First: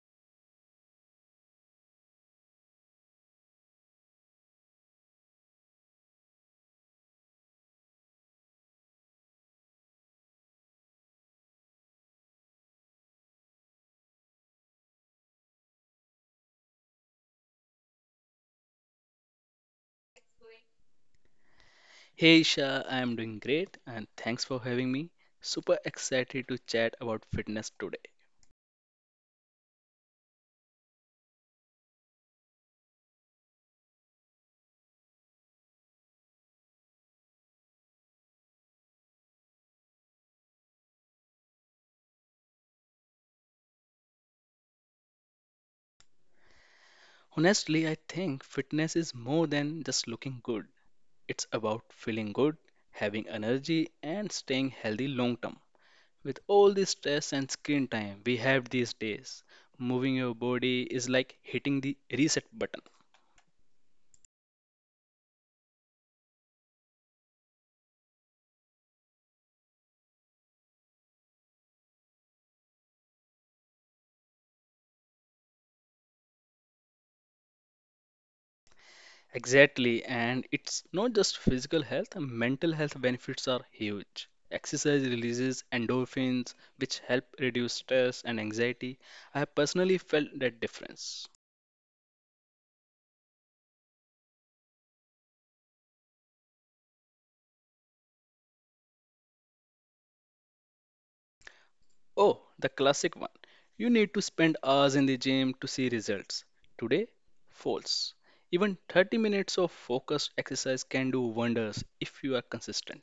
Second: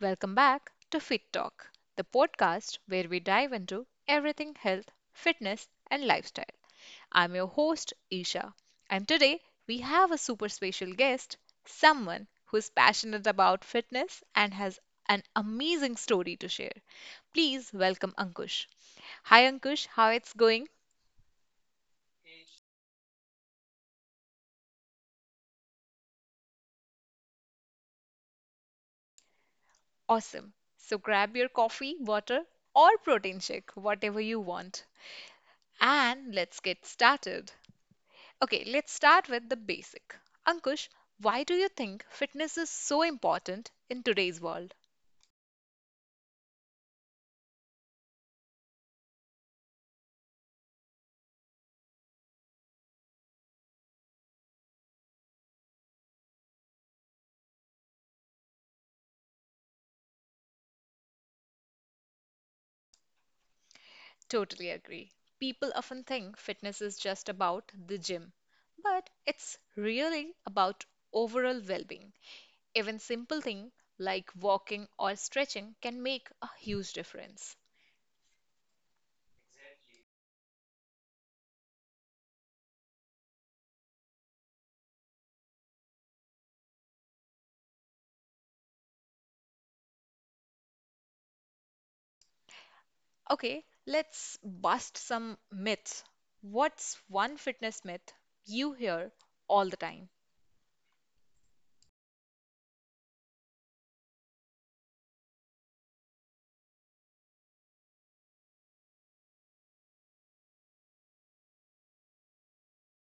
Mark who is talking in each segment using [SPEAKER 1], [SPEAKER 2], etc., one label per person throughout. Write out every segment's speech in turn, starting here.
[SPEAKER 1] Welcome back to Fit Talk, the podcast where we dive into everything health, fitness, and lifestyle. I'm your host, Isha, and today we have a super special guest, someone who's passionate about fitness and has an amazing story to share. Please welcome Ankush. Hi, Ankush. How it's going?
[SPEAKER 2] Hey Isha, I am doing great and thanks for having me. Super excited to chat about fitness today.
[SPEAKER 1] Awesome. So grab your coffee, water, or protein shake, whatever you want. And let's get started. Okay, let's start with the basic. Ankush, why do you think fitness is so important in today's world?
[SPEAKER 2] Honestly, I think fitness is more than just looking good. It's about feeling good, having energy, and staying healthy long term. With all the stress and screen time we have these days, moving your body is like hitting the reset button.
[SPEAKER 1] Totally agree. People often think fitness is just about the gym, but it's really about overall well being. Even simple things like walking or stretching can make a huge difference.
[SPEAKER 2] Exactly, and it's not just physical health, mental health benefits are huge. Exercise releases endorphins, which help reduce stress and anxiety. I have personally felt that difference.
[SPEAKER 1] Okay, let's bust some myths. What's one fitness myth you hear all the time?
[SPEAKER 2] Oh, the classic one. You need to spend hours in the gym to see results. Today, false. Even 30 minutes of focused exercise can do wonders if you are consistent.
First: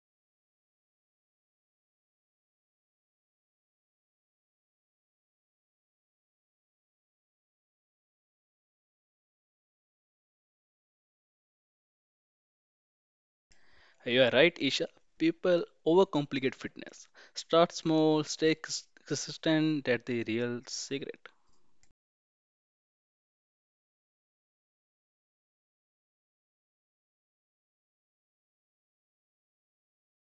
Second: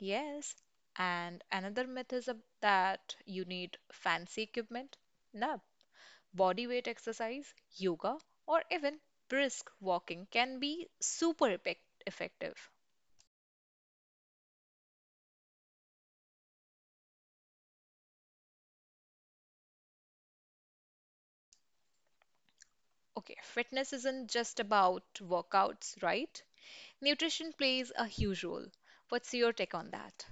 [SPEAKER 1] Yes, and another myth is that you need fancy equipment. No, body weight exercise, yoga, or even brisk walking can be super effective.
[SPEAKER 2] You are right, Isha. People overcomplicate fitness. Start small, stay consistent. That's the real secret.
[SPEAKER 1] Okay, fitness isn't just about workouts, right? Nutrition plays a huge role. What's your take on that?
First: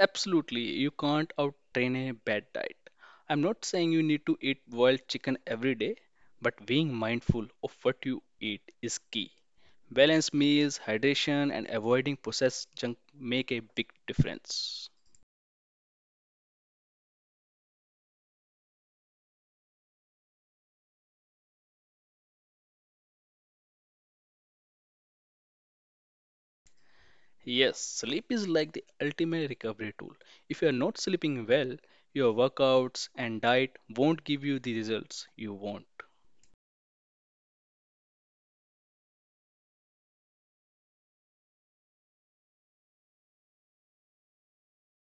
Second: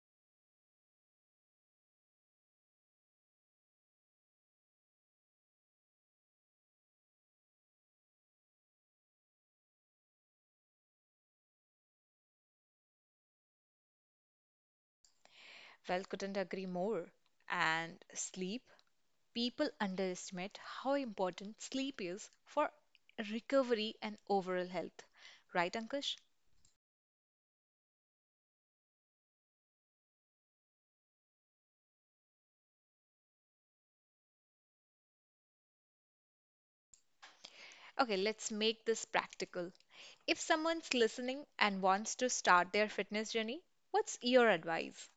[SPEAKER 2] Absolutely, you can't out train a bad diet. I'm not saying you need to eat boiled chicken every day, but being mindful of what you eat is key. Balanced meals, hydration, and avoiding processed junk make a big difference.
[SPEAKER 1] Well, couldn't agree more. And sleep, people underestimate how important sleep is for recovery and overall health. Right, Ankush?
[SPEAKER 2] Yes, sleep is like the ultimate recovery tool. If you are not sleeping well, your workouts and diet won't give you the results you want.
[SPEAKER 1] Okay, let's make this practical. If someone's listening and wants to start their fitness journey, what's your advice?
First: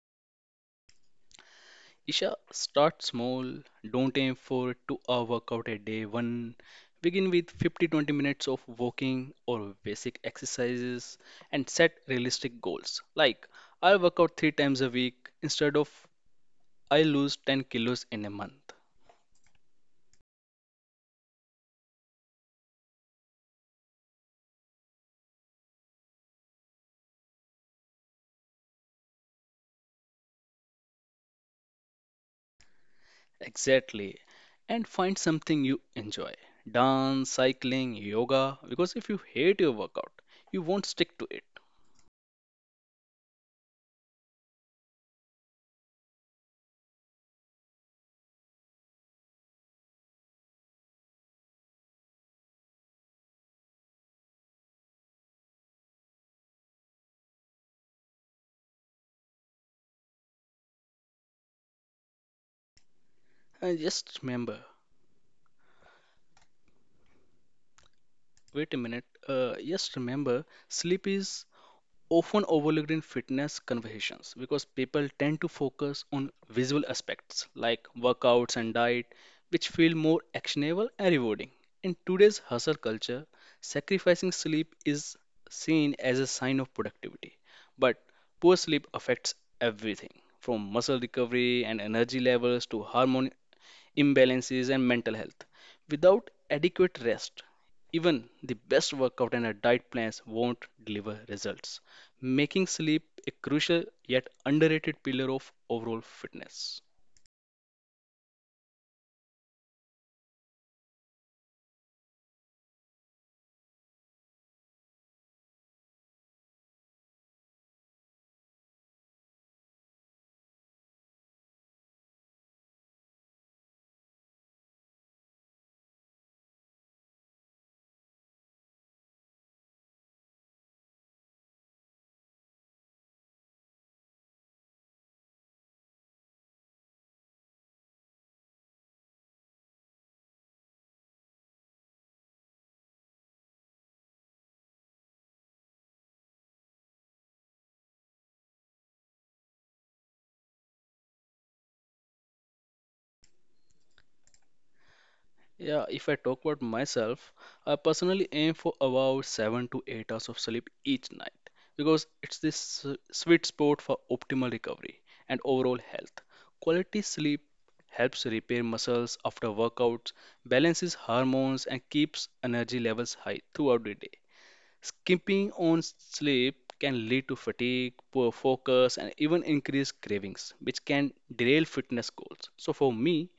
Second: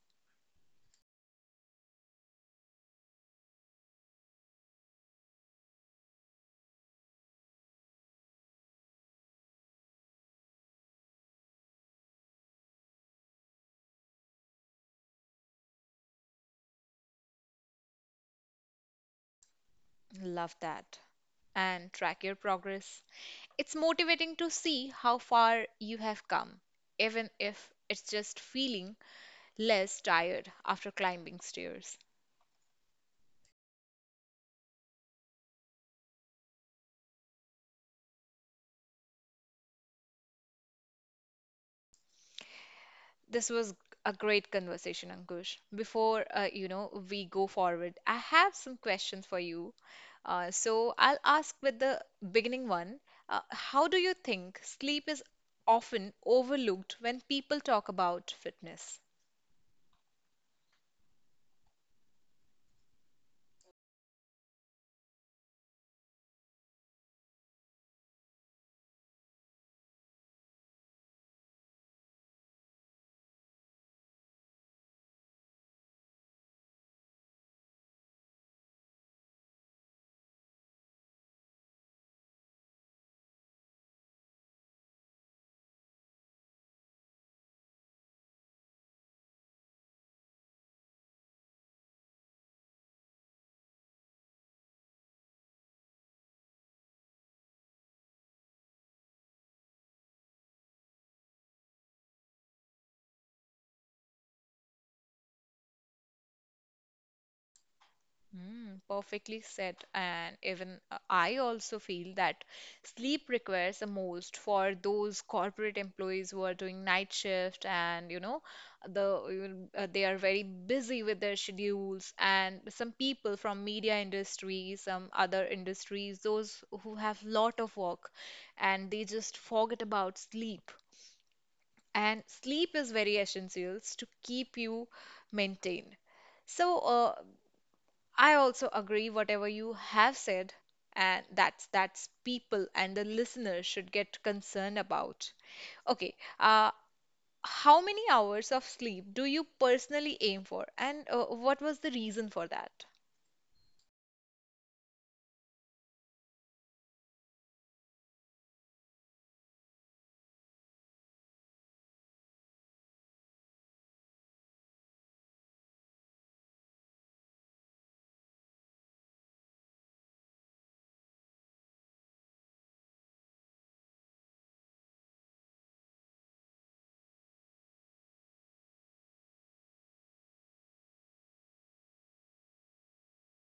[SPEAKER 2] Isha, start small. Don't aim for 2-hour workout a day. 1 begin with 50 20 minutes of walking or basic exercises and set realistic goals. Like I'll work out 3 times a week instead of I lose 10 kilos in a month.
[SPEAKER 1] Love that. And track your progress. It's motivating to see how far you have come, even if it's just feeling less tired after climbing stairs.
[SPEAKER 2] Exactly. And find something you enjoy. Dance, cycling, yoga. Because if you hate your workout, you won't stick to it.
[SPEAKER 1] This was a great conversation, Ankush. Before we go forward, I have some questions for you. So I'll ask with the beginning one. How do you think sleep is often overlooked when people talk about fitness?
[SPEAKER 2] And just remember, wait a minute. Just remember, sleep is often overlooked in fitness conversations because people tend to focus on visual aspects like workouts and diet, which feel more actionable and rewarding. In today's hustle culture, sacrificing sleep is seen as a sign of productivity, but poor sleep affects everything from muscle recovery and energy levels to hormone imbalances, and mental health. Without adequate rest, even the best workout and a diet plans won't deliver results, making sleep a crucial yet underrated pillar of overall fitness.
[SPEAKER 1] Perfectly said. And even I also feel that sleep requires the most for those corporate employees who are doing night shift, and you know they are very busy with their schedules, and some people from media industry, some other industries, those who have lot of work, and they just forget about sleep. And sleep is very essential to keep you maintained. So, I also agree whatever you have said, and that's people and the listeners should get concerned about. Okay, uh, how many hours of sleep do you personally aim for, and what was the reason for that?
[SPEAKER 2] Yeah, if I talk about myself, I personally aim for about 7 to 8 hours of sleep each night because it's this sweet spot for optimal recovery and overall health. Quality sleep helps repair muscles after workouts, balances hormones, and keeps energy levels high throughout the day. Skimping on sleep can lead to fatigue, poor focus, and even increased cravings, which can derail fitness goals. So, for me,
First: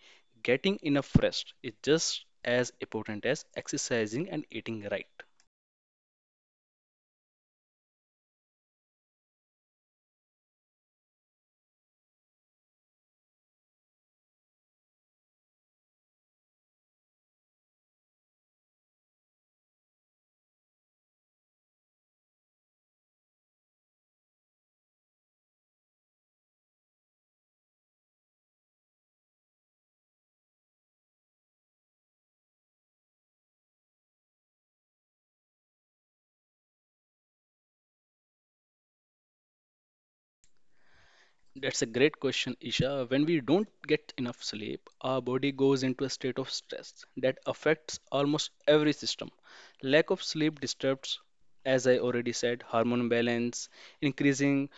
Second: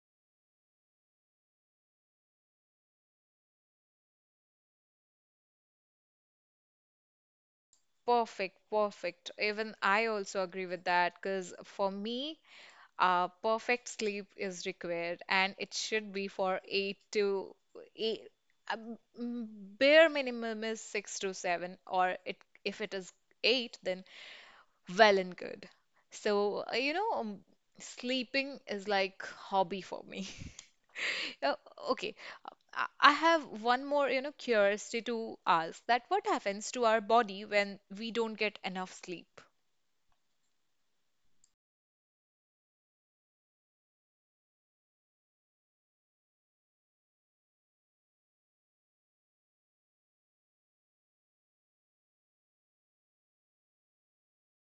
[SPEAKER 2] getting enough rest is just as important as exercising and eating right.
[SPEAKER 1] Perfect, perfect. Even I also agree with that because for me, perfect sleep is required, and it should be for eight to eight, uh, m- bare minimum is six to seven, or it if it is eight, then well and good. So, sleeping is like hobby for me. Uh, Okay, I have one more, curiosity to ask that what happens to our body when we don't get enough sleep?
[SPEAKER 2] That's a great question, Isha. When we don't get enough sleep, our body goes into a state of stress that affects almost every system. Lack of sleep disturbs, as I already said, hormone balance, increasing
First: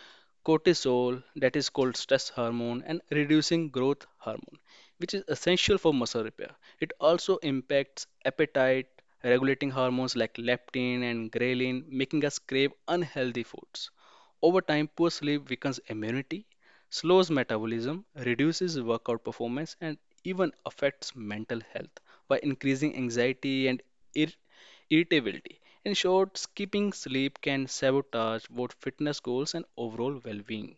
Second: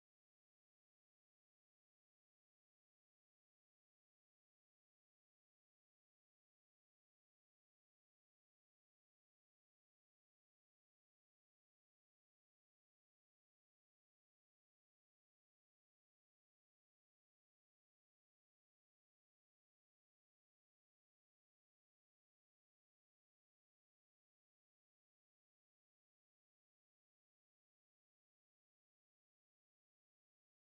[SPEAKER 2] cortisol, that is called stress hormone, and reducing growth hormone, which is essential for muscle repair. It also impacts appetite, regulating hormones like leptin and ghrelin, making us crave unhealthy foods. Over time, poor sleep weakens immunity, slows metabolism, reduces workout performance, and even affects mental health by increasing anxiety and ir- irritability. In short, skipping sleep can sabotage both fitness goals and overall well being.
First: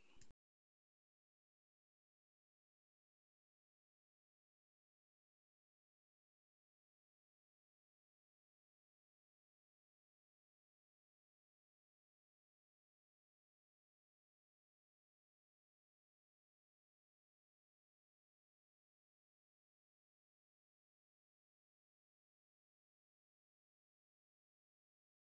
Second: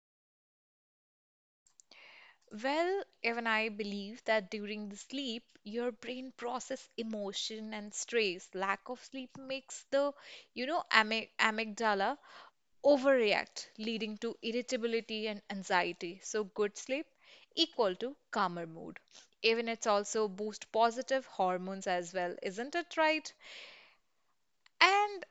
[SPEAKER 1] Well, even I believe that during the sleep, your brain process emotion and stress. Lack of sleep makes the, amygdala overreact, leading to irritability and anxiety. So good sleep equal to calmer mood. Even it's also boost positive hormones as well, isn't it right? And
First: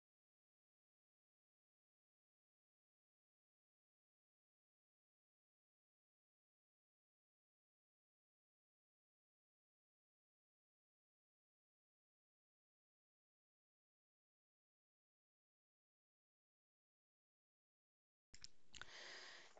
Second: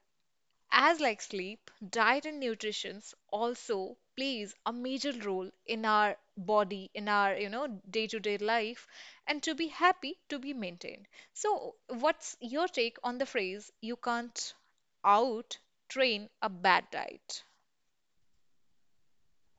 [SPEAKER 1] as like sleep, diet and nutrition also plays a major role in our body, in our, day-to-day life, and to be happy, to be maintained. So, what's your take on the phrase, you can't out train a bad diet?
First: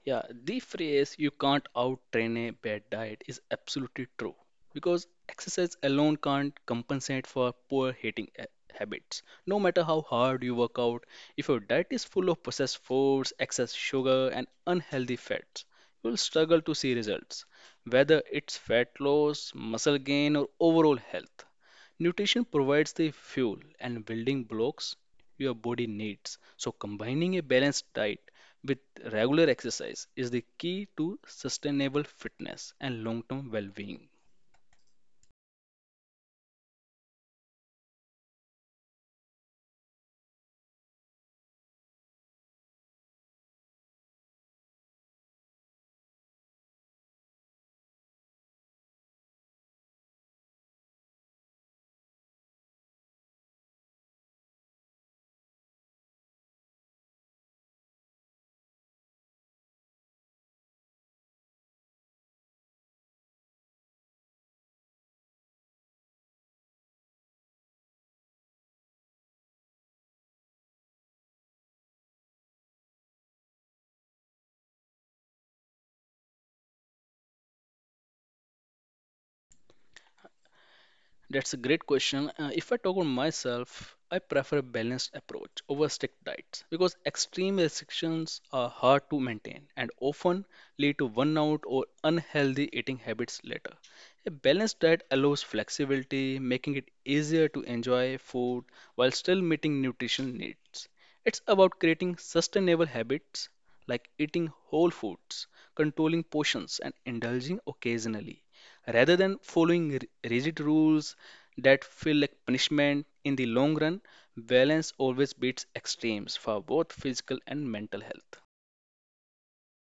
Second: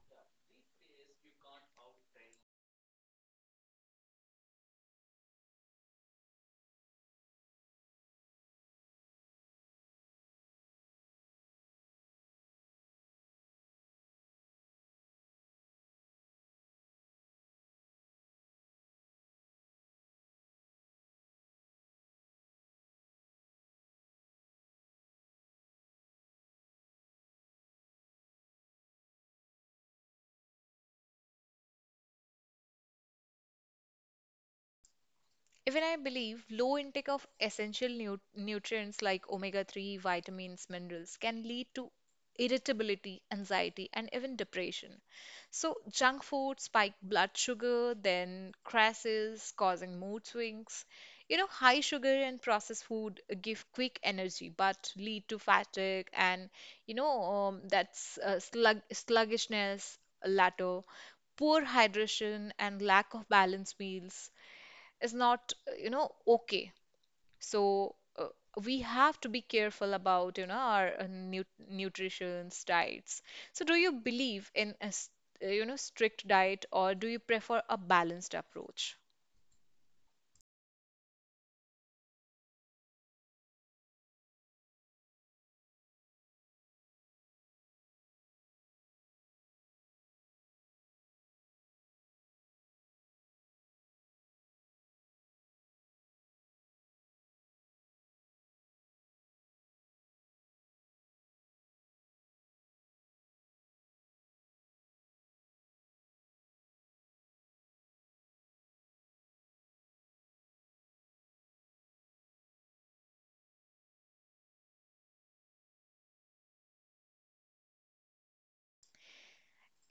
[SPEAKER 2] Yeah, the phrase you can't out train a bad diet is absolutely true because exercise alone can't compensate for poor eating habits. No matter how hard you work out, if your diet is full of processed foods, excess sugar, and unhealthy fats, you will struggle to see results, whether it's fat loss, muscle gain, or overall health. Nutrition provides the fuel and building blocks your body needs. So, combining a balanced diet with regular exercise is the key to sustainable fitness and long term well being.
[SPEAKER 1] Even I believe low intake of essential nu nutrients like omega-3, vitamins, minerals can lead to irritability, anxiety, and even depression. So, junk food spike blood sugar, then crashes, causing mood swings. High sugar and processed food give quick energy but lead to fatigue and, you know, that's sluggishness, latter, poor hydration, and lack of balanced meals is not okay. So we have to be careful about our nu nutrition diets. So do you believe in a strict diet, or do you prefer a balanced approach?
[SPEAKER 2] That's a great question. If I talk about myself, I prefer a balanced approach over strict diets because extreme restrictions are hard to maintain and often lead to burnout or unhealthy eating habits later. A balanced diet allows flexibility, making it easier to enjoy food while still meeting nutrition needs. It's about creating sustainable habits like eating whole foods, controlling portions, and indulging occasionally. Rather than following rigid rules that feel like punishment in the long run, balance always beats extremes for both physical and mental health.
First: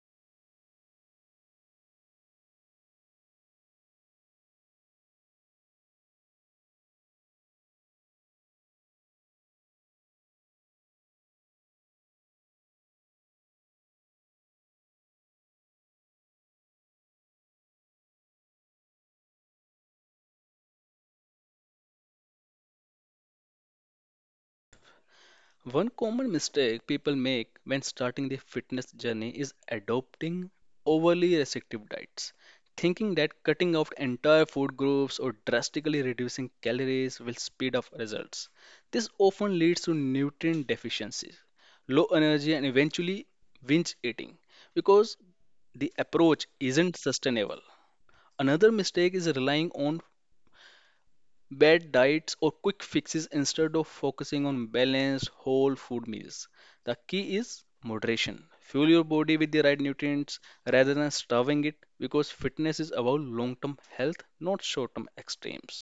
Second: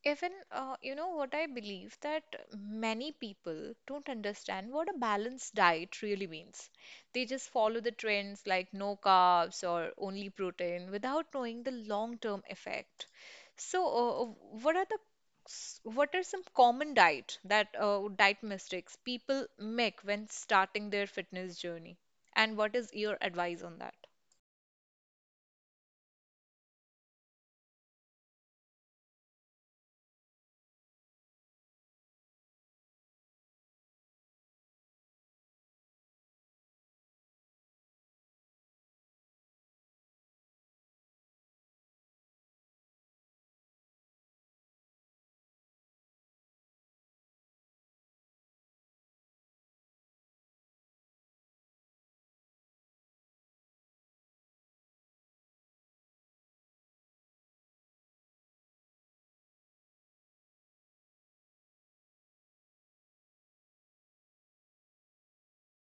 [SPEAKER 1] Even, you know what I believe, that many people don't understand what a balanced diet really means. They just follow the trends like no carbs or only protein without knowing the long-term effect. So, what are the what are some common diet mistakes people make when starting their fitness journey? And what is your advice on that?
[SPEAKER 2] One common mistake people make when starting their fitness journey is adopting overly restrictive diets, thinking that cutting out entire food groups or drastically reducing calories will speed up results. This often leads to nutrient deficiencies, low energy, and eventually binge eating because the approach isn't sustainable. Another mistake is relying on bad diets or quick fixes instead of focusing on balanced whole food meals. The key is moderation. Fuel your body with the right nutrients rather than starving it because fitness is about long term health, not short term extremes.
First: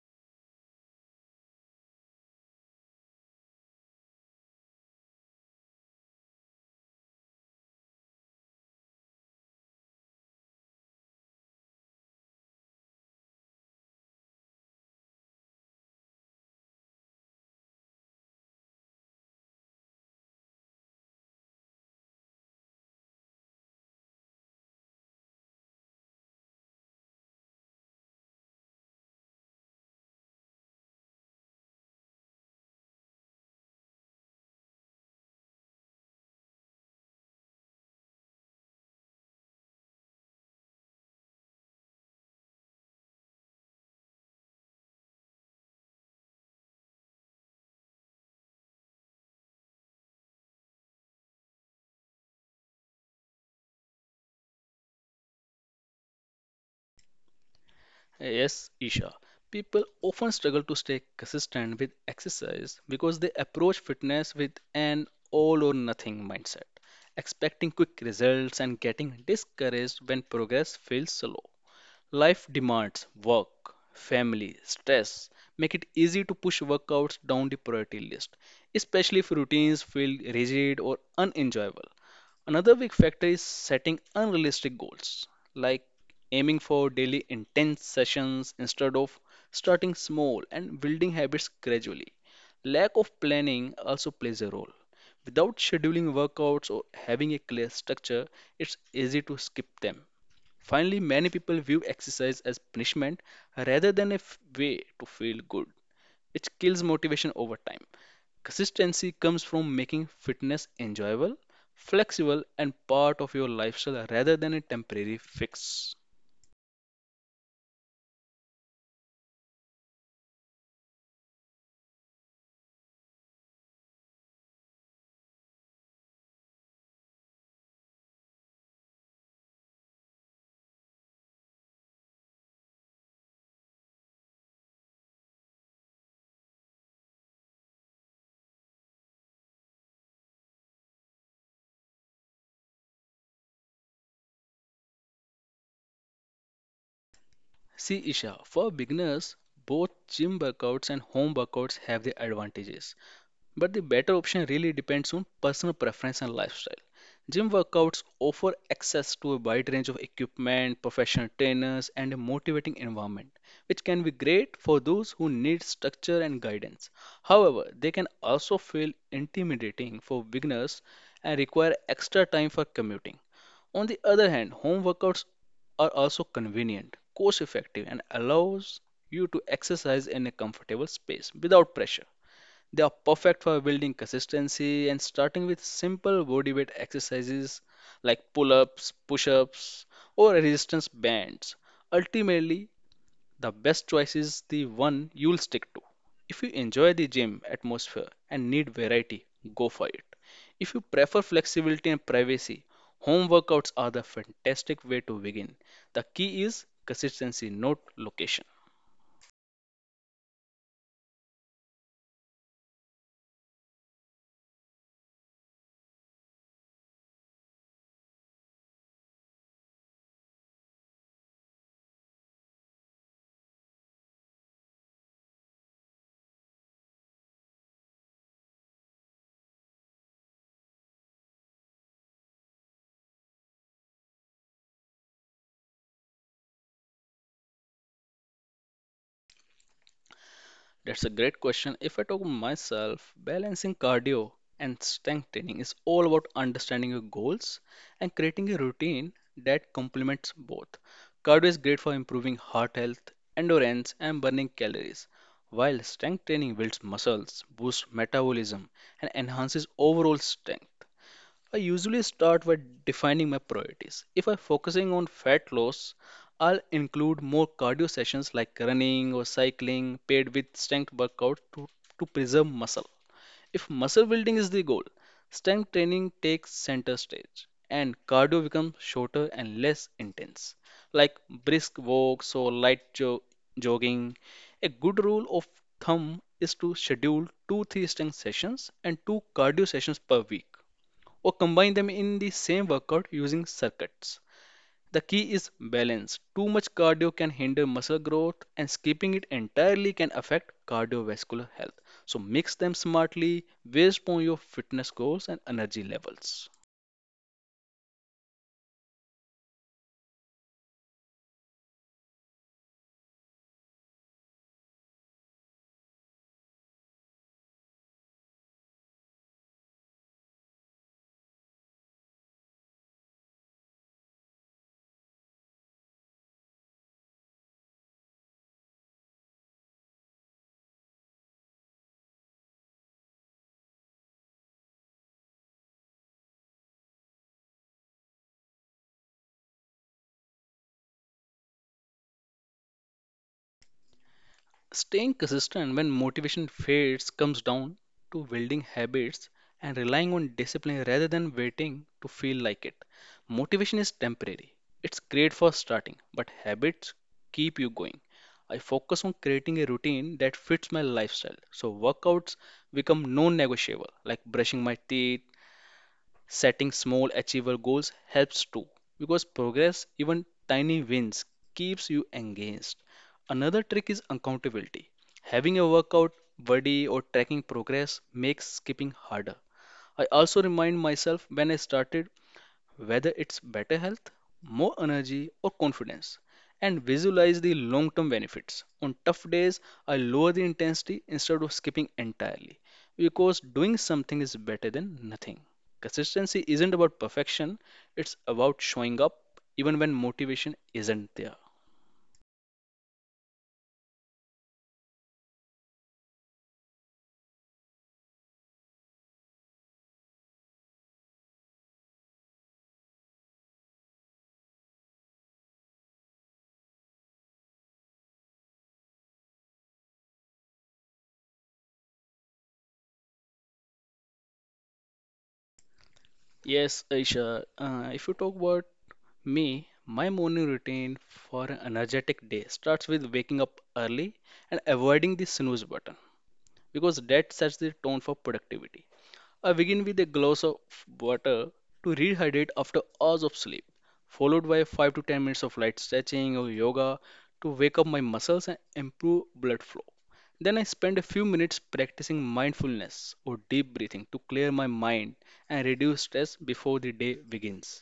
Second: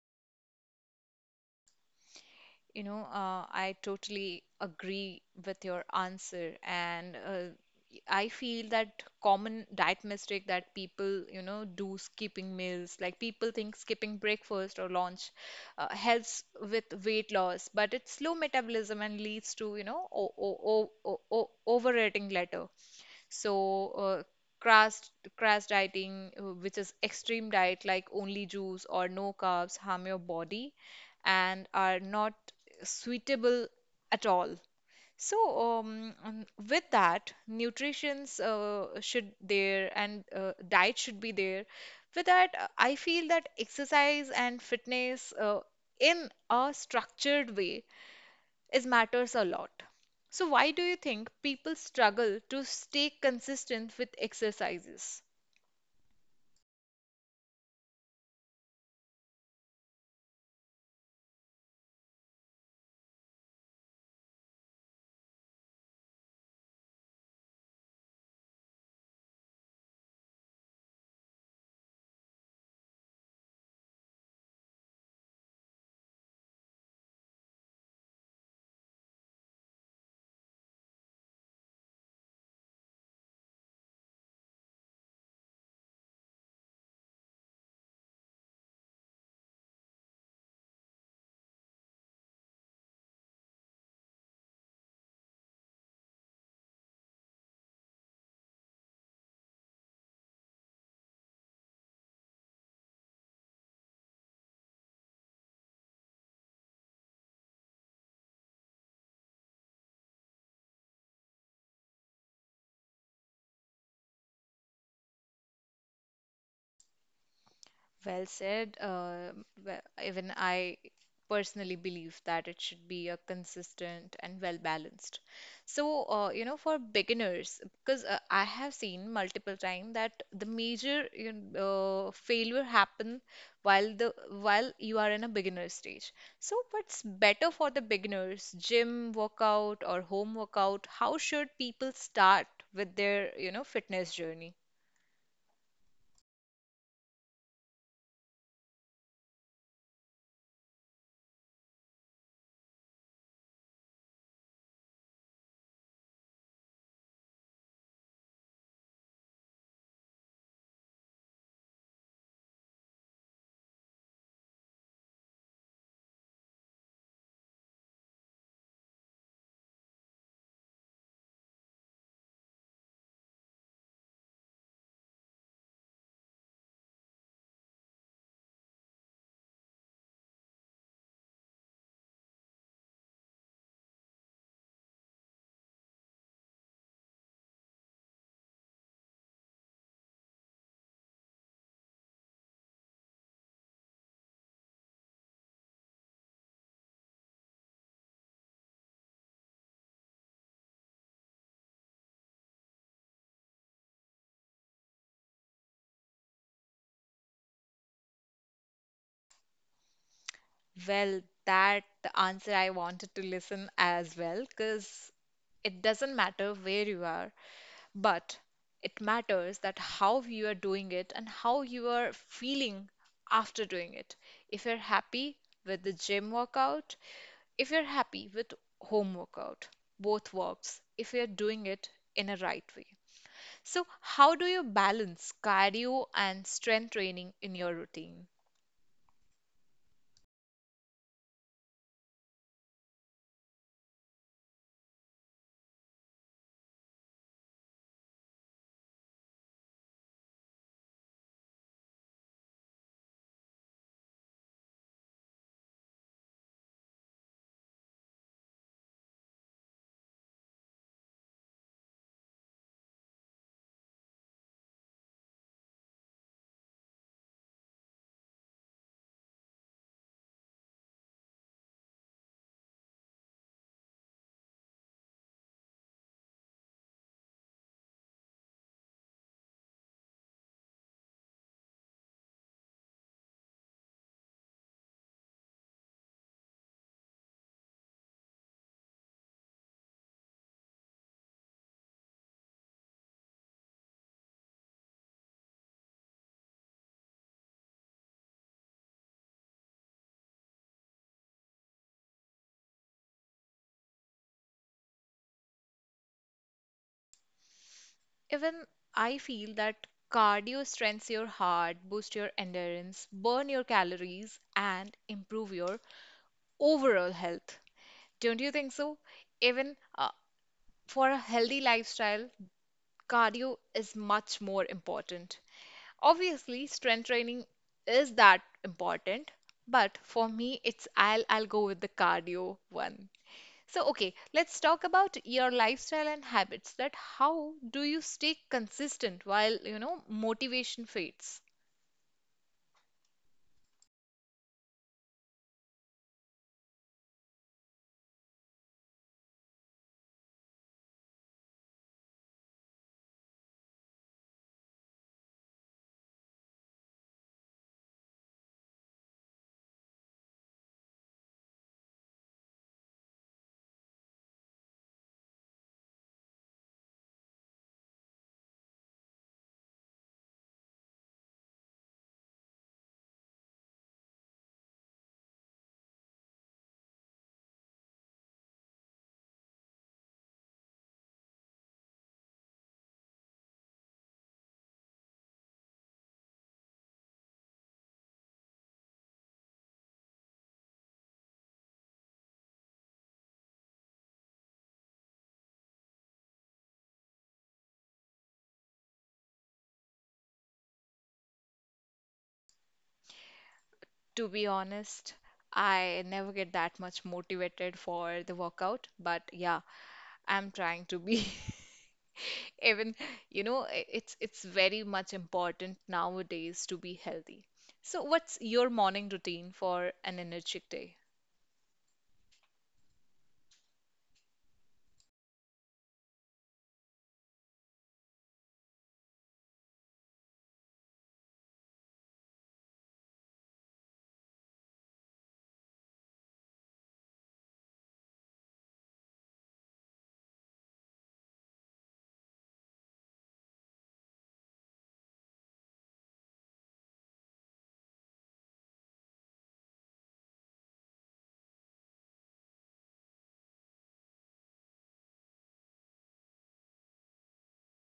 [SPEAKER 1] I totally agree with your answer, and I feel that common diet mistake that people, do skipping meals. Like people think skipping breakfast or lunch helps with weight loss, but it's slow metabolism and leads to, o o o o overeating later. So, crash crash dieting, which is extreme diet like only juice or no carbs, harm your body and are not suitable at all. So, with that, nutrition's should there, and diet should be there. With that, I feel that exercise and fitness in a structured way is matters a lot. So, why do you think people struggle to stay consistent with exercises?
[SPEAKER 2] Yes, Isha. People often struggle to stay consistent with exercise because they approach fitness with an all or nothing mindset, expecting quick results and getting discouraged when progress feels slow. Life demands work, family, stress make it easy to push workouts down the priority list, especially if routines feel rigid or unenjoyable. Another big factor is setting unrealistic goals, like aiming for daily intense sessions instead of starting small and building habits gradually. Lack of planning also plays a role. Without scheduling workouts or having a clear structure, it's easy to skip them. Finally, many people view exercise as punishment rather than a way to feel good. It kills motivation over time. Consistency comes from making fitness enjoyable, flexible, and part of your lifestyle rather than a temporary fix.
[SPEAKER 1] Well said. Well, even I personally believe that it should be a consistent and well balanced. So, for beginners, because I have seen multiple times that the major, you know, failure happen while the while you are in a beginner stage. So, what's better for the beginners, gym workout or home workout? How should people start with their, fitness journey?
[SPEAKER 2] See, Isha, for beginners, both gym workouts and home workouts have their advantages. But the better option really depends on personal preference and lifestyle. Gym workouts offer access to a wide range of equipment, professional trainers, and a motivating environment, which can be great for those who need structure and guidance. However, they can also feel intimidating for beginners and require extra time for commuting. On the other hand, home workouts are also convenient, cost effective, and allows you to exercise in a comfortable space without pressure. They are perfect for building consistency and starting with simple body weight exercises like pull ups, push ups, or resistance bands. Ultimately, the best choice is the one you'll stick to. If you enjoy the gym atmosphere and need variety, go for it. If you prefer flexibility and privacy, home workouts are the fantastic way to begin. The key is consistency, not location.
[SPEAKER 1] Well, that answer I wanted to listen as well, because it doesn't matter where you are, but it matters that how you are doing it and how you are feeling after doing it. If you're happy with the gym workout, if you're happy with home workout, both works, if you're doing it in a right way. So, how do you balance cardio and strength training in your routine?
[SPEAKER 2] That's a great question. If I talk about myself, balancing cardio and strength training is all about understanding your goals and creating a routine that complements both. Cardio is great for improving heart health, endurance, and burning calories, while strength training builds muscles, boosts metabolism, and enhances overall strength. I usually start by defining my priorities. If I'm focusing on fat loss, I'll include more cardio sessions like running or cycling paired with strength workout to preserve muscle. If muscle building is the goal, strength training takes center stage and cardio becomes shorter and less intense, like brisk walks or light jogging. A good rule of thumb is to schedule 2 3 strength sessions and 2 cardio sessions per week or combine them in the same workout using circuits. The key is balance. Too much cardio can hinder muscle growth, and skipping it entirely can affect cardiovascular health. So, mix them smartly based on your fitness goals and energy levels.
[SPEAKER 1] Even I feel that cardio strengthens your heart, boosts your endurance, burn your calories, and improve your overall health. Don't you think so? Even for a healthy lifestyle, cardio is much more important. Obviously, strength training is that important, but for me, it's I'll go with the cardio one. So, okay, let's talk about your lifestyle and habits. That how do you stay consistent while, motivation fades?
[SPEAKER 2] Staying consistent when motivation fades comes down to building habits and relying on discipline rather than waiting to feel like it. Motivation is temporary, it's great for starting, but habits keep you going. I focus on creating a routine that fits my lifestyle, so workouts become non negotiable, like brushing my teeth. Setting small, achievable goals helps too, because progress, even tiny wins, keeps you engaged. Another trick is accountability. Having a workout buddy or tracking progress makes skipping harder. I also remind myself when I started, whether it's better health, more energy, or confidence, and visualize the long term benefits. On tough days, I lower the intensity instead of skipping entirely because doing something is better than nothing. Consistency isn't about perfection, it's about showing up even when motivation isn't there.
[SPEAKER 1] To be honest, I never get that much motivated for the workout, but yeah, I'm trying to be. Even, it's very much important nowadays to be healthy. So, what's your morning routine for an energetic day?
[SPEAKER 2] Yes, Aisha, if you talk about me, my morning routine for an energetic day starts with waking up early and avoiding the snooze button, because that sets the tone for productivity. I begin with a glass of water to rehydrate after hours of sleep, followed by 5 to 10 minutes of light stretching or yoga to wake up my muscles and improve blood flow. Then I spend a few minutes practicing mindfulness or deep breathing to clear my mind and reduce stress before the day begins.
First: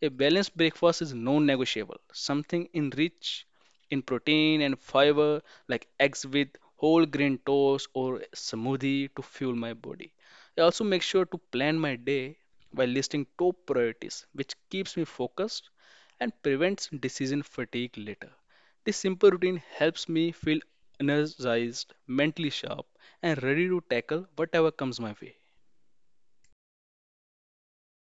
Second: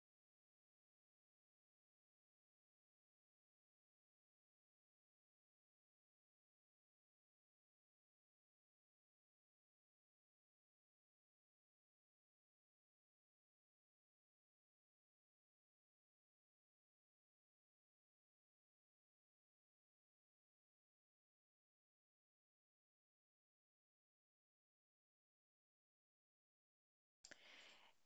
[SPEAKER 2] A balanced breakfast is non negotiable, something enriched in protein and fiber, like eggs with whole grain toast or smoothie to fuel my body. I also make sure to plan my day by listing top priorities, which keeps me focused and prevents decision fatigue later. This simple routine helps me feel energized, mentally sharp, and ready to tackle whatever comes my way.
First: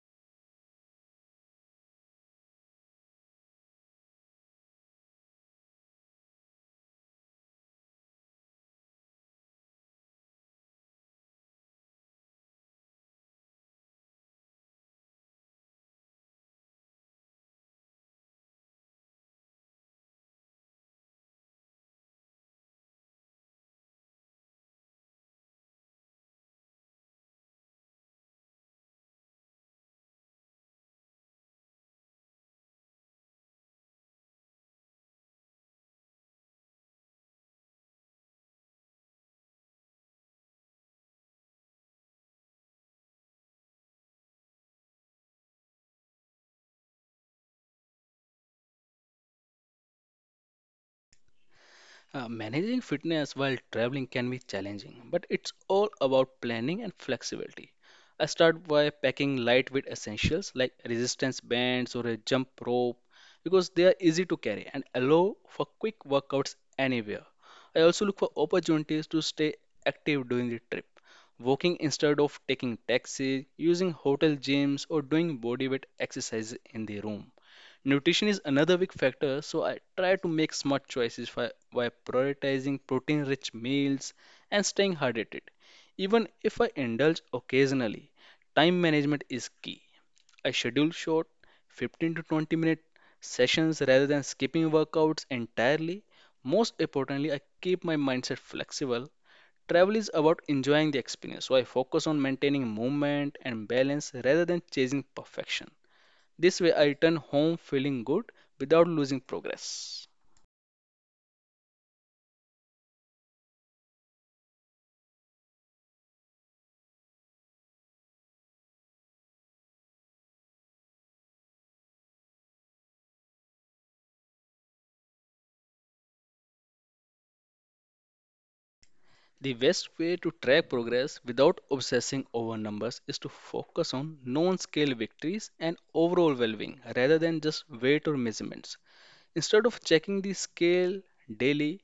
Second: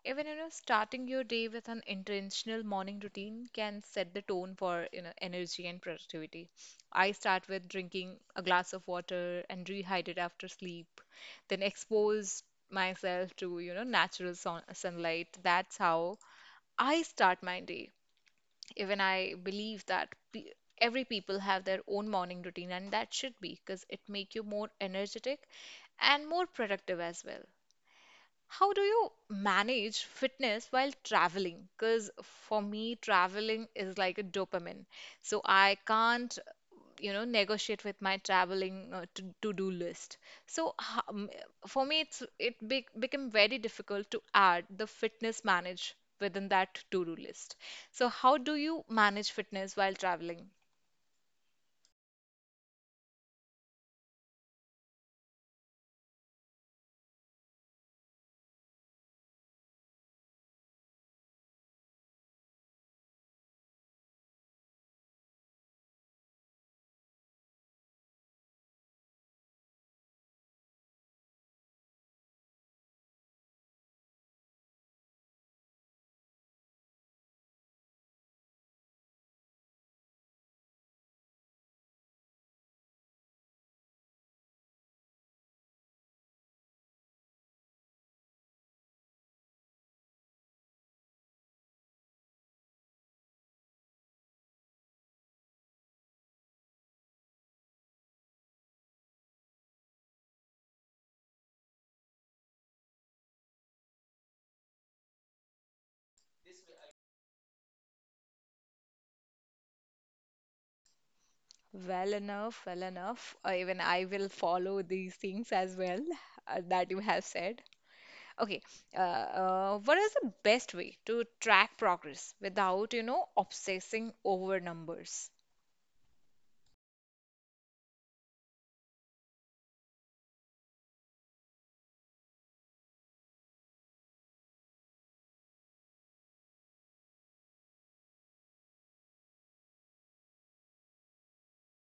[SPEAKER 1] Even, starting your day with an intentional morning routine can set the tone for, energy and productivity. I start with drinking a glass of water and rehydrate after sleep, then expose myself to, natural sunlight. That's how I start my day. Even I believe that pe every people have their own morning routine, and that should be because it make you more energetic and more productive as well. How do you manage fitness while traveling? Because for me, traveling is like a dopamine. So I can't, negotiate with my traveling to to-do list. So for me, it's it be became very difficult to add the fitness manage within that to-do list. So how do you manage fitness while traveling?
[SPEAKER 2] Managing fitness while traveling can be challenging, but it's all about planning and flexibility. I start by packing lightweight essentials like resistance bands or a jump rope because they are easy to carry and allow for quick workouts anywhere. I also look for opportunities to stay active during the trip, walking instead of taking taxis, using hotel gyms, or doing bodyweight exercises in the room. Nutrition is another big factor, so I try to make smart choices by prioritizing protein rich meals and staying hydrated. Even if I indulge occasionally, time management is key. I schedule short 15 to 20 minute sessions rather than skipping workouts entirely. Most importantly, I keep my mindset flexible. Travel is about enjoying the experience, so I focus on maintaining movement and balance rather than chasing perfection. This way I return home feeling good without losing progress.
[SPEAKER 1] Well enough, well enough. Even I will follow these things as well that you have said. Okay, what is the best way to track progress without, obsessing over numbers?
[SPEAKER 2] The best way to track progress without obsessing over numbers is to focus on known scale victories and overall well being rather than just weight or measurements. Instead of checking the scale daily,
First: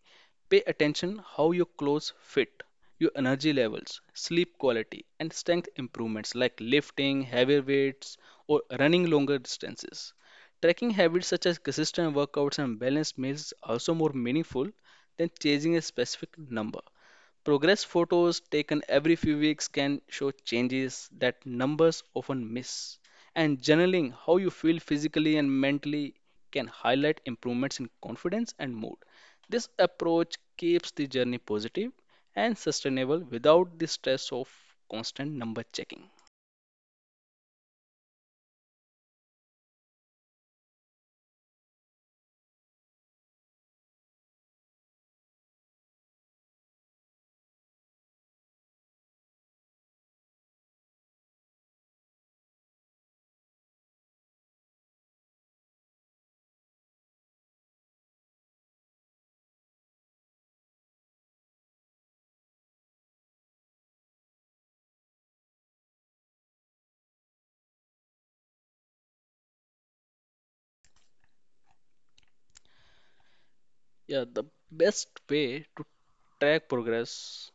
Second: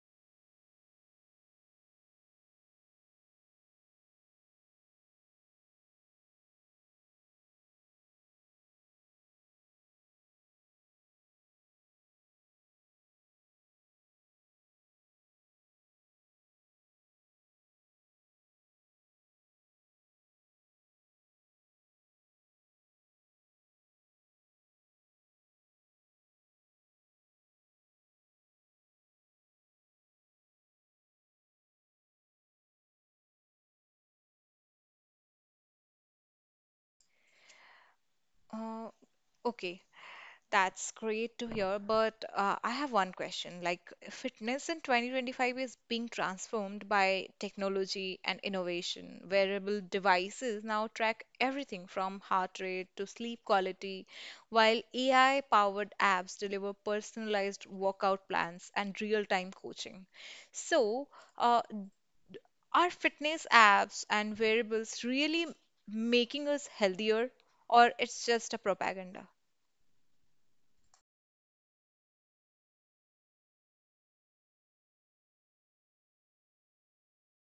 [SPEAKER 2] pay attention how your clothes fit, your energy levels, sleep quality, and strength improvements like lifting heavier weights or running longer distances. Tracking habits such as consistent workouts and balanced meals is also more meaningful than chasing a specific number. Progress photos taken every few weeks can show changes that numbers often miss. And journaling how you feel physically and mentally can highlight improvements in confidence and mood. This approach keeps the journey positive and sustainable without the stress of constant number checking.
[SPEAKER 1] Uh, okay, that's great to hear, but I have one question. Like, fitness in 2025 is being transformed by technology and innovation. Wearable devices now track everything from heart rate to sleep quality, while AI-powered apps deliver personalized workout plans and real-time coaching. So, uh, are fitness apps and wearables really making us healthier, or it's just a propaganda?
[SPEAKER 2] Yeah, the best way to track progress.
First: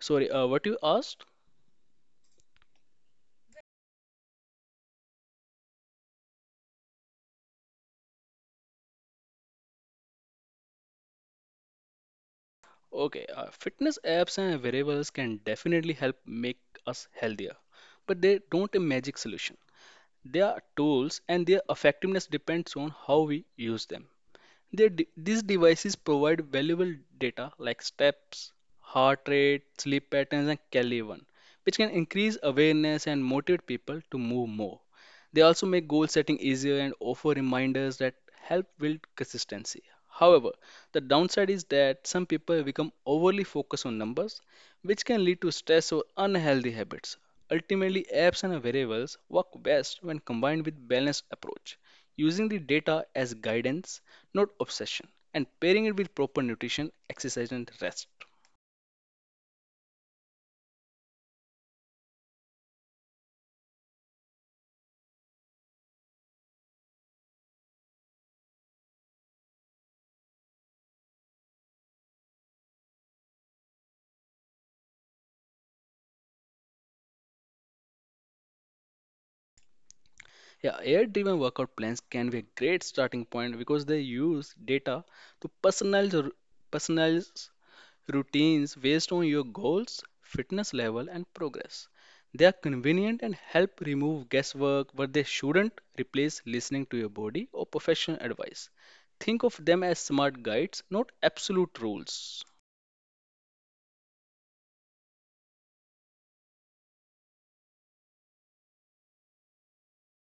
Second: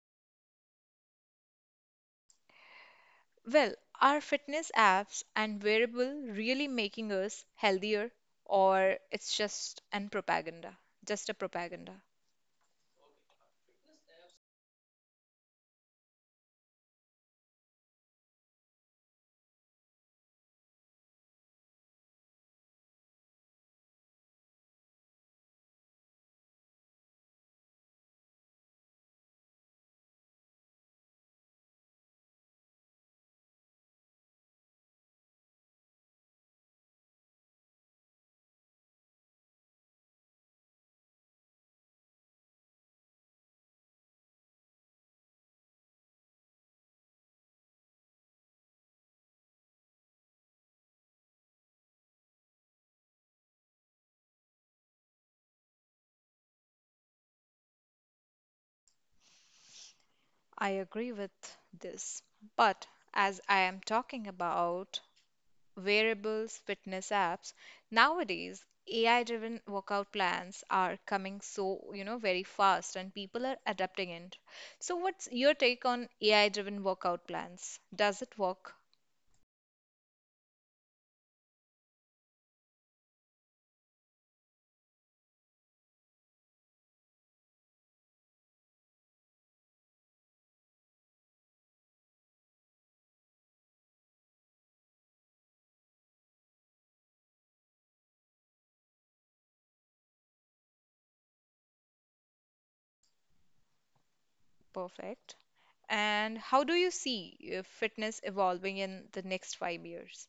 [SPEAKER 2] Sorry, what you asked?
[SPEAKER 1] Well, are fitness apps and wearable really making us healthier, or it's just an propaganda? Just a propaganda.
[SPEAKER 2] Okay, fitness apps and variables can definitely help make us healthier, but they don't a magic solution. They are tools and their effectiveness depends on how we use them. These devices provide valuable data like steps, heart rate, sleep patterns, and Kelly one, which can increase awareness and motivate people to move more. They also make goal setting easier and offer reminders that help build consistency. However, the downside is that some people become overly focused on numbers, which can lead to stress or unhealthy habits. Ultimately, apps and variables work best when combined with balanced approach, using the data as guidance, not obsession, and pairing it with proper nutrition, exercise, and rest.
[SPEAKER 1] I agree with this. But as I am talking about wearables, fitness apps, nowadays AI-driven workout plans are coming so, very fast, and people are adapting it. So what's your take on AI-driven workout plans? Does it work?
[SPEAKER 2] Yeah, AI-driven workout plans can be a great starting point because they use data to personalize routines based on your goals, fitness level, and progress. They are convenient and help remove guesswork, but they shouldn't replace listening to your body or professional advice. Think of them as smart guides, not absolute rules.
[SPEAKER 1] Perfect. And how do you see fitness evolving in the next 5 years?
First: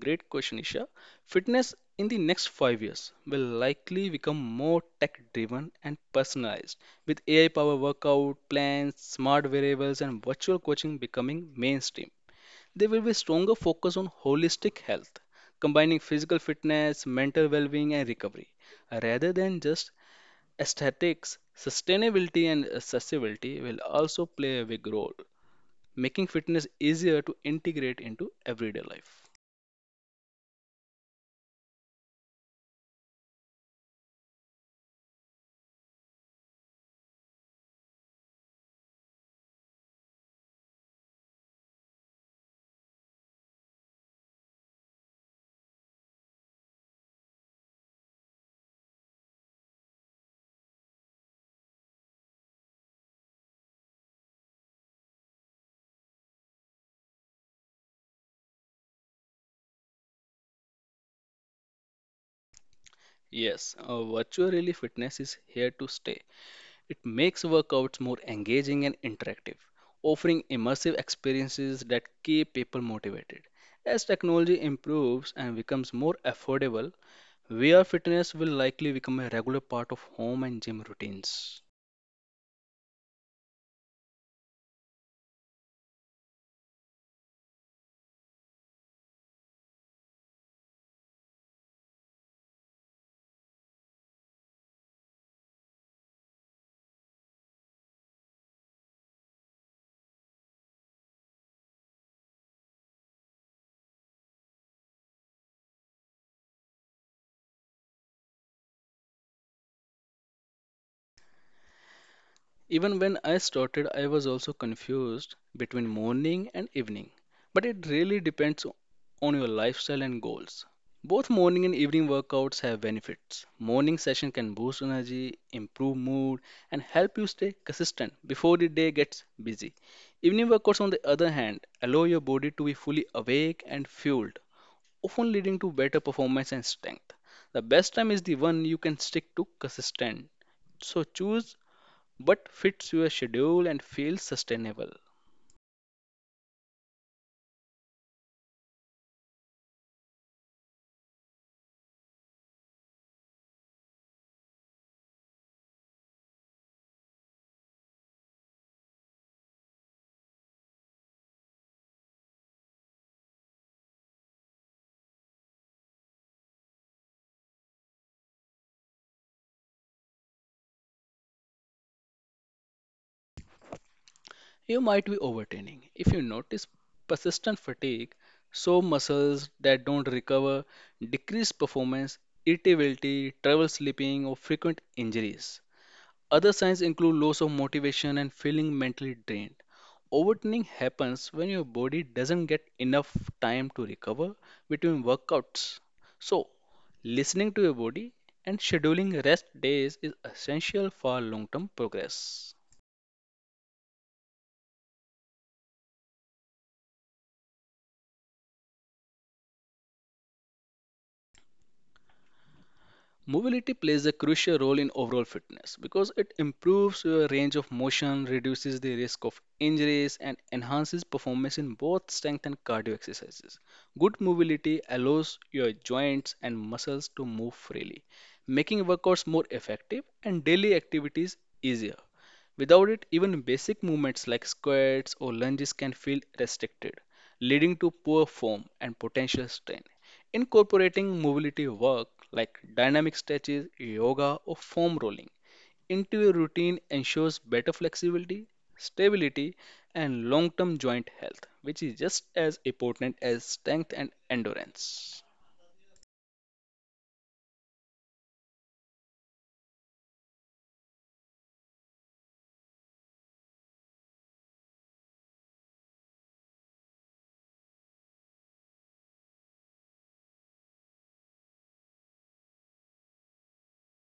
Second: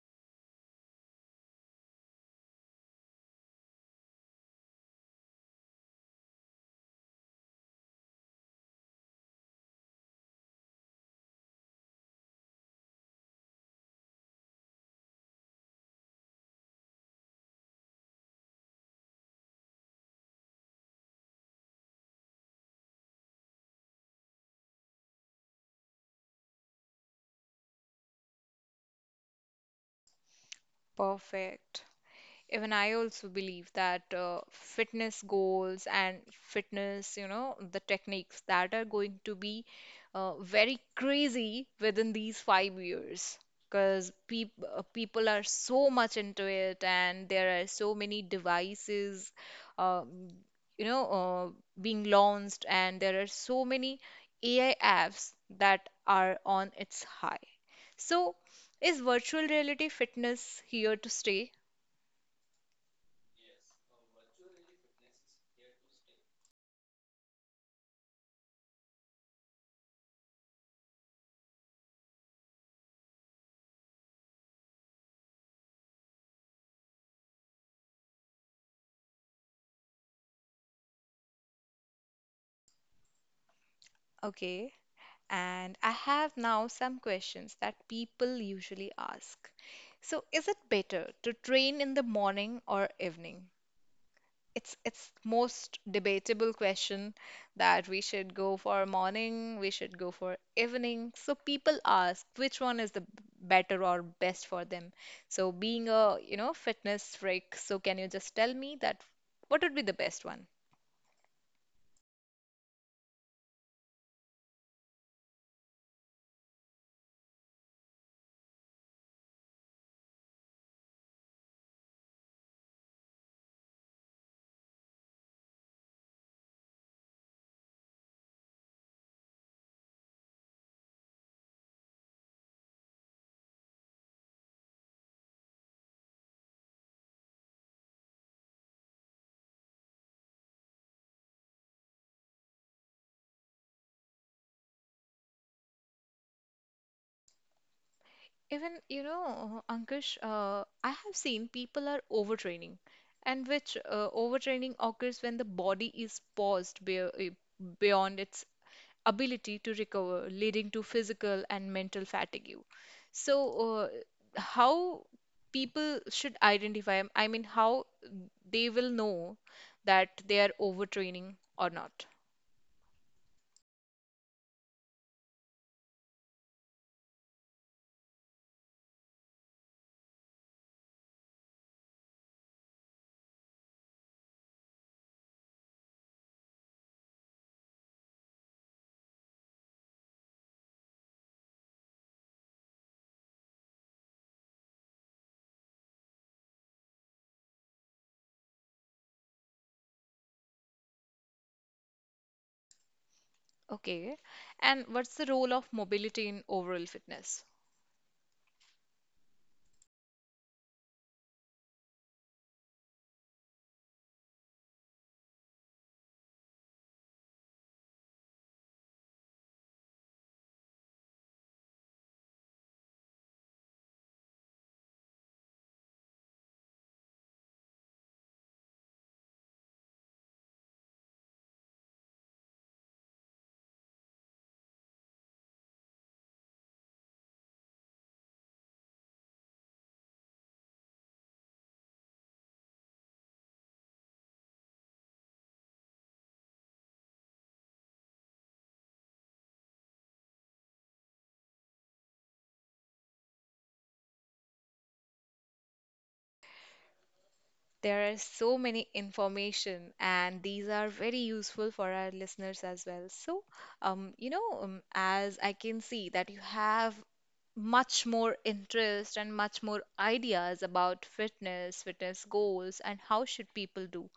[SPEAKER 2] Great question, Isha. Fitness in the next 5 years will likely become more tech driven and personalized, with AI powered workout plans, smart variables, and virtual coaching becoming mainstream. There will be stronger focus on holistic health, combining physical fitness, mental well being, and recovery, rather than just aesthetics. Sustainability and accessibility will also play a big role, making fitness easier to integrate into everyday life.
[SPEAKER 1] Perfect. Even I also believe that fitness goals and fitness, the techniques that are going to be very crazy within these 5 years. Because people are so much into it, and there are so many devices, uh, you know, uh, being launched, and there are so many AI apps that are on its high. So, is virtual reality fitness here to stay?
[SPEAKER 2] Yes, virtual reality fitness is here to stay. It makes workouts more engaging and interactive, offering immersive experiences that keep people motivated. As technology improves and becomes more affordable, VR fitness will likely become a regular part of home and gym routines.
[SPEAKER 1] Okay. And I have now some questions that people usually ask. So, is it better to train in the morning or evening? It's most debatable question that we should go for morning, we should go for evening. So people ask which one is the better or best for them. So being a, fitness freak, so can you just tell me that what would be the best one?
[SPEAKER 2] Even when I started, I was also confused between morning and evening. But it really depends on your lifestyle and goals. Both morning and evening workouts have benefits. Morning session can boost energy, improve mood, and help you stay consistent before the day gets busy. Evening workouts, on the other hand, allow your body to be fully awake and fueled, often leading to better performance and strength. The best time is the one you can stick to consistent. So choose but fits your schedule and feels sustainable.
[SPEAKER 1] Even, Ankush, I have seen people are overtraining, and which overtraining occurs when the body is paused beyond its ability to recover, leading to physical and mental fatigue. So, uh, how people should identify, I mean, how they will know that they are overtraining or not.
[SPEAKER 2] You might be overtraining. If you notice persistent fatigue, sore muscles that don't recover, decreased performance, irritability, trouble sleeping, or frequent injuries. Other signs include loss of motivation and feeling mentally drained. Overtraining happens when your body doesn't get enough time to recover between workouts. So, listening to your body and scheduling rest days is essential for long term progress.
[SPEAKER 1] Okay. And what's the role of mobility in overall fitness?
[SPEAKER 2] Mobility plays a crucial role in overall fitness because it improves your range of motion, reduces the risk of injuries, and enhances performance in both strength and cardio exercises. Good mobility allows your joints and muscles to move freely, making workouts more effective and daily activities easier. Without it, even basic movements like squats or lunges can feel restricted, leading to poor form and potential strain. Incorporating mobility work like dynamic stretches, yoga, or foam rolling into your routine ensures better flexibility, stability, and long term joint health, which is just as important as strength and endurance.
[SPEAKER 1] There are so many information, and these are very useful for our listeners as well. So, as I can see that you have much more interest and much more ideas about fitness, fitness goals, and how should people do.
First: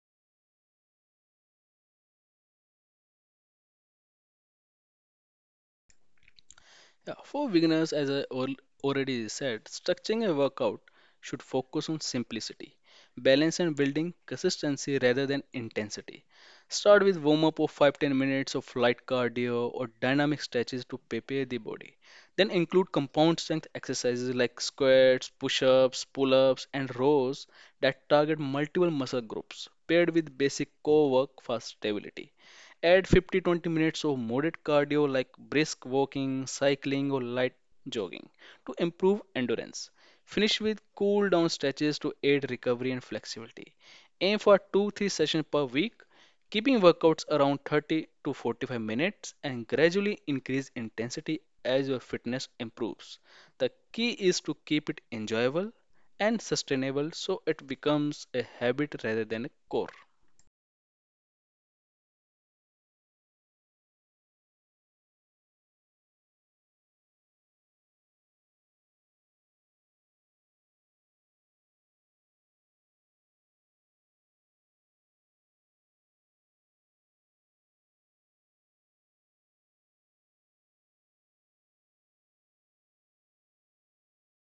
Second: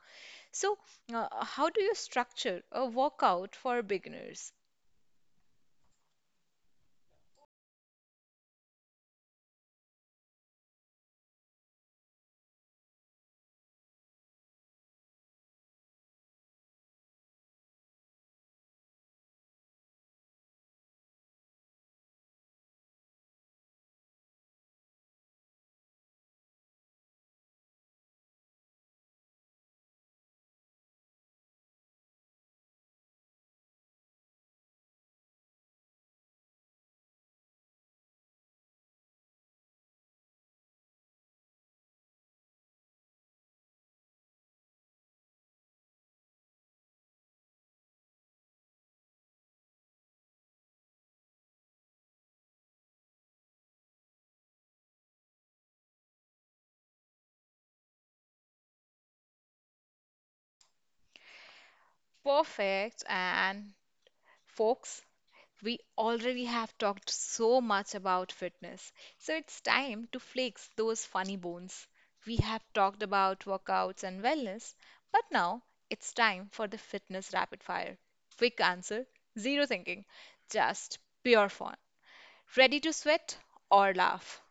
[SPEAKER 1] So, how do you structure a workout for beginners?
[SPEAKER 2] Yeah, for beginners, as already said, structuring a workout should focus on simplicity, balance, and building consistency rather than intensity. Start with warm up of 5 10 minutes of light cardio or dynamic stretches to prepare the body. Then include compound strength exercises like squats, push ups, pull ups, and rows that target multiple muscle groups, paired with basic core work for stability. Add 50 20 minutes of moderate cardio like brisk walking, cycling, or light jogging to improve endurance. Finish with cool down stretches to aid recovery and flexibility. Aim for 2 3 sessions per week, keeping workouts around 30 to 45 minutes and gradually increase intensity as your fitness improves. The key is to keep it enjoyable and sustainable so it becomes a habit rather than a core.
[SPEAKER 1] Perfect. And folks, we already have talked so much about fitness, so it's time to flex those funny bones. We have talked about workouts and wellness, but now it's time for the fitness rapid fire. Quick answer, zero thinking, just pure fun. Ready to sweat or laugh?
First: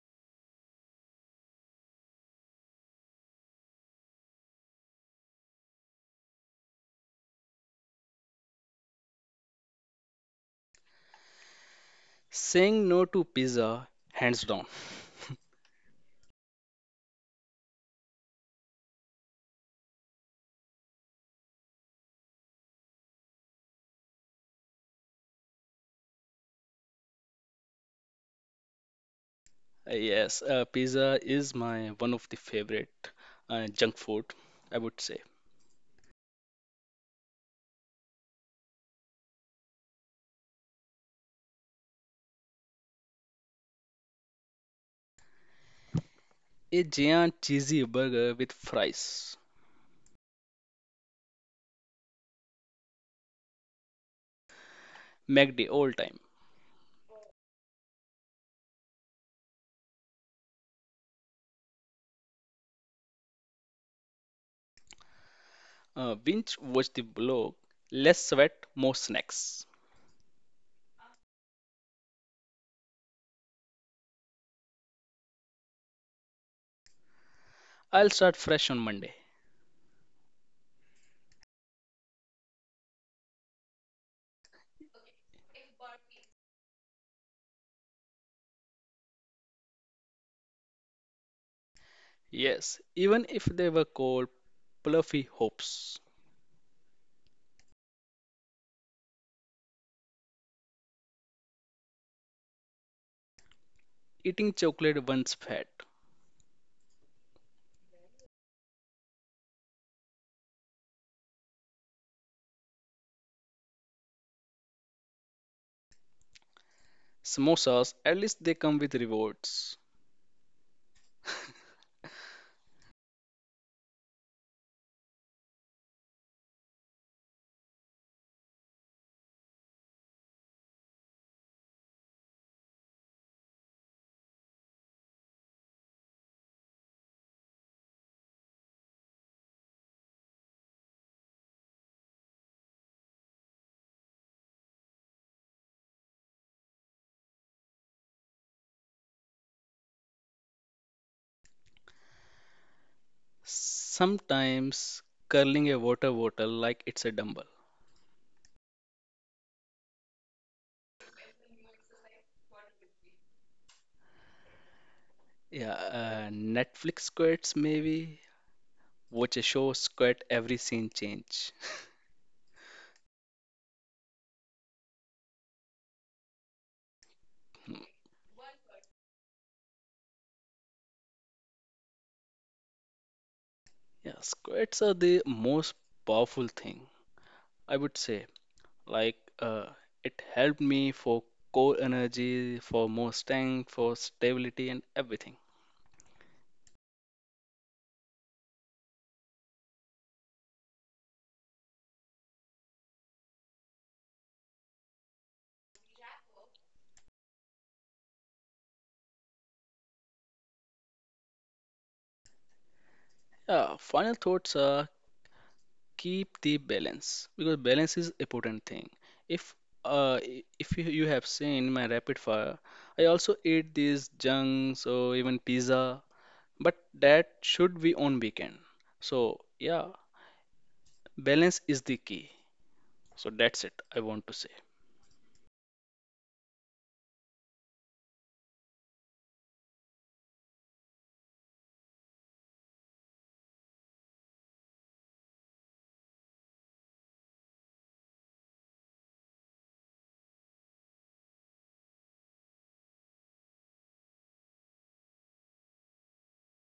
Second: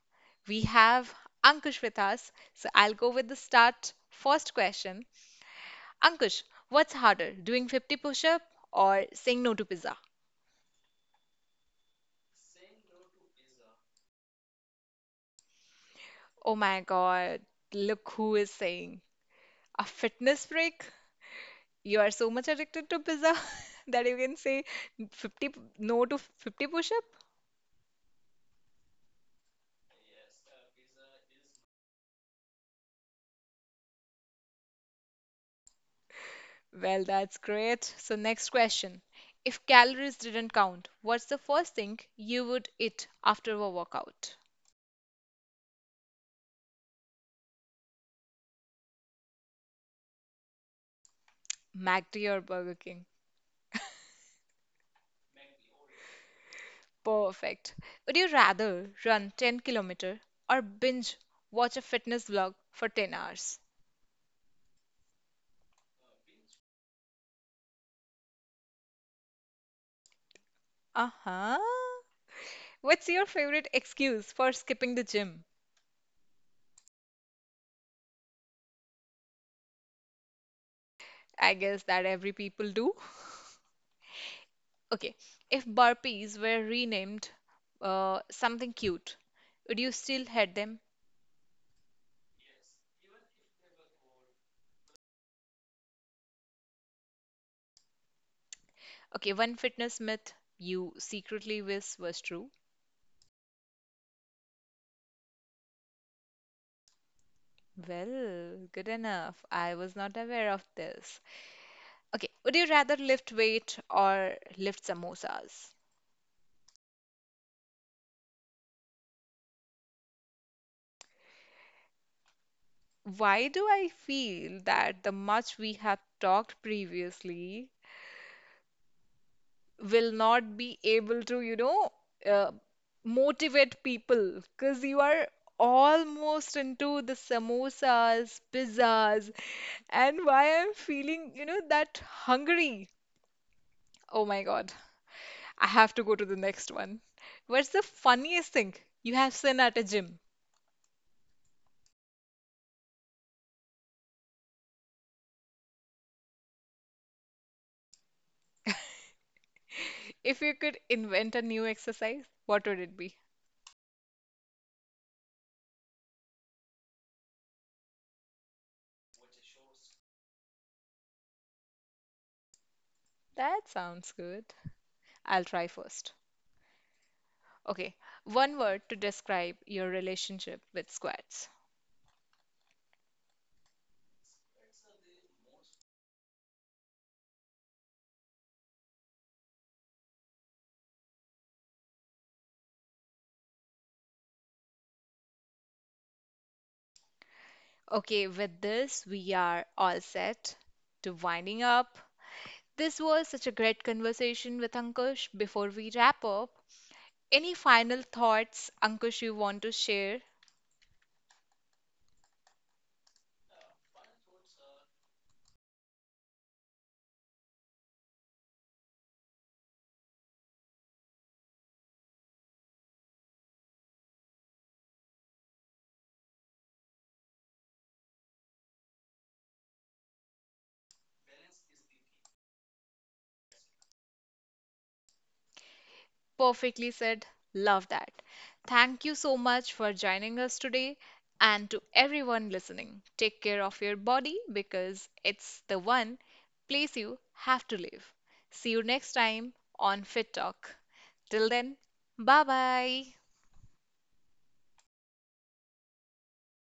[SPEAKER 1] We have Ankush with us, so I'll go with the start. First question, Ankush, what's harder, doing 50 push up or saying no to pizza?
[SPEAKER 2] Saying no to pizza, hands down.
[SPEAKER 1] Oh my God, look who is saying a fitness break. You are so much addicted to pizza that you can say no to 50 push-up.
[SPEAKER 2] Yes, pizza is my one of the favorite junk food, I would say.
[SPEAKER 1] Well, that's great. So next question. If calories didn't count, what's the first thing you would eat after a workout?
[SPEAKER 2] A giant cheesy burger with fries,
[SPEAKER 1] McD or Burger King?
[SPEAKER 2] McD all time.
[SPEAKER 1] Perfect. Would you rather run 10 kilometer or binge watch a fitness vlog for 10 hours?
[SPEAKER 2] Binge watch the blog, less sweat, more snacks.
[SPEAKER 1] Uh-huh. What's your favorite excuse for skipping the gym?
[SPEAKER 2] I'll start fresh on Monday.
[SPEAKER 1] I guess that every people do. Okay, if burpees were renamed something cute, would you still hate them?
[SPEAKER 2] Yes, even if they were called fluffy hopes.
[SPEAKER 1] Okay, one fitness myth you secretly wish was true.
[SPEAKER 2] Eating chocolate once fat.
[SPEAKER 1] Well, good enough. I was not aware of this. Okay, would you rather lift weight or lift samosas?
[SPEAKER 2] Samosas, at least they come with rewards.
[SPEAKER 1] Why do I feel that the much we have talked previously will not be able to, uh, motivate people, because you are almost into the samosas, pizzas, and why I'm feeling, that hungry. Oh my God. I have to go to the next one. What's the funniest thing you have seen at a gym?
[SPEAKER 2] Sometimes curling a water bottle like it's a dumbbell.
[SPEAKER 1] If you could invent a new exercise, what would it be?
[SPEAKER 2] Yeah, Netflix squirts maybe. Watch a show, squirt every scene change.
[SPEAKER 1] That sounds good. I'll try first.
[SPEAKER 2] Hmm.
[SPEAKER 1] Okay, one word to describe your relationship with squats.
[SPEAKER 2] Yeah, squirts are the most powerful thing, I would say. Like, it helped me for core energy, for more strength, for stability, and everything.
[SPEAKER 1] Okay, with this, we are all set to winding up. This was such a great conversation with Ankush. Before we wrap up, any final thoughts, Ankush, you want to share?
[SPEAKER 2] Yeah, final thoughts are keep the balance because balance is important thing if uh if you have seen my rapid fire. I also eat these junks or even pizza, but that should be on weekend. So yeah, balance is the key. So that's it. I want to say.
[SPEAKER 1] Perfectly said. Love that. Thank you so much for joining us today. And to everyone listening, take care of your body because it's the one place you have to live. See you next time on Fit Talk. Till then, bye bye.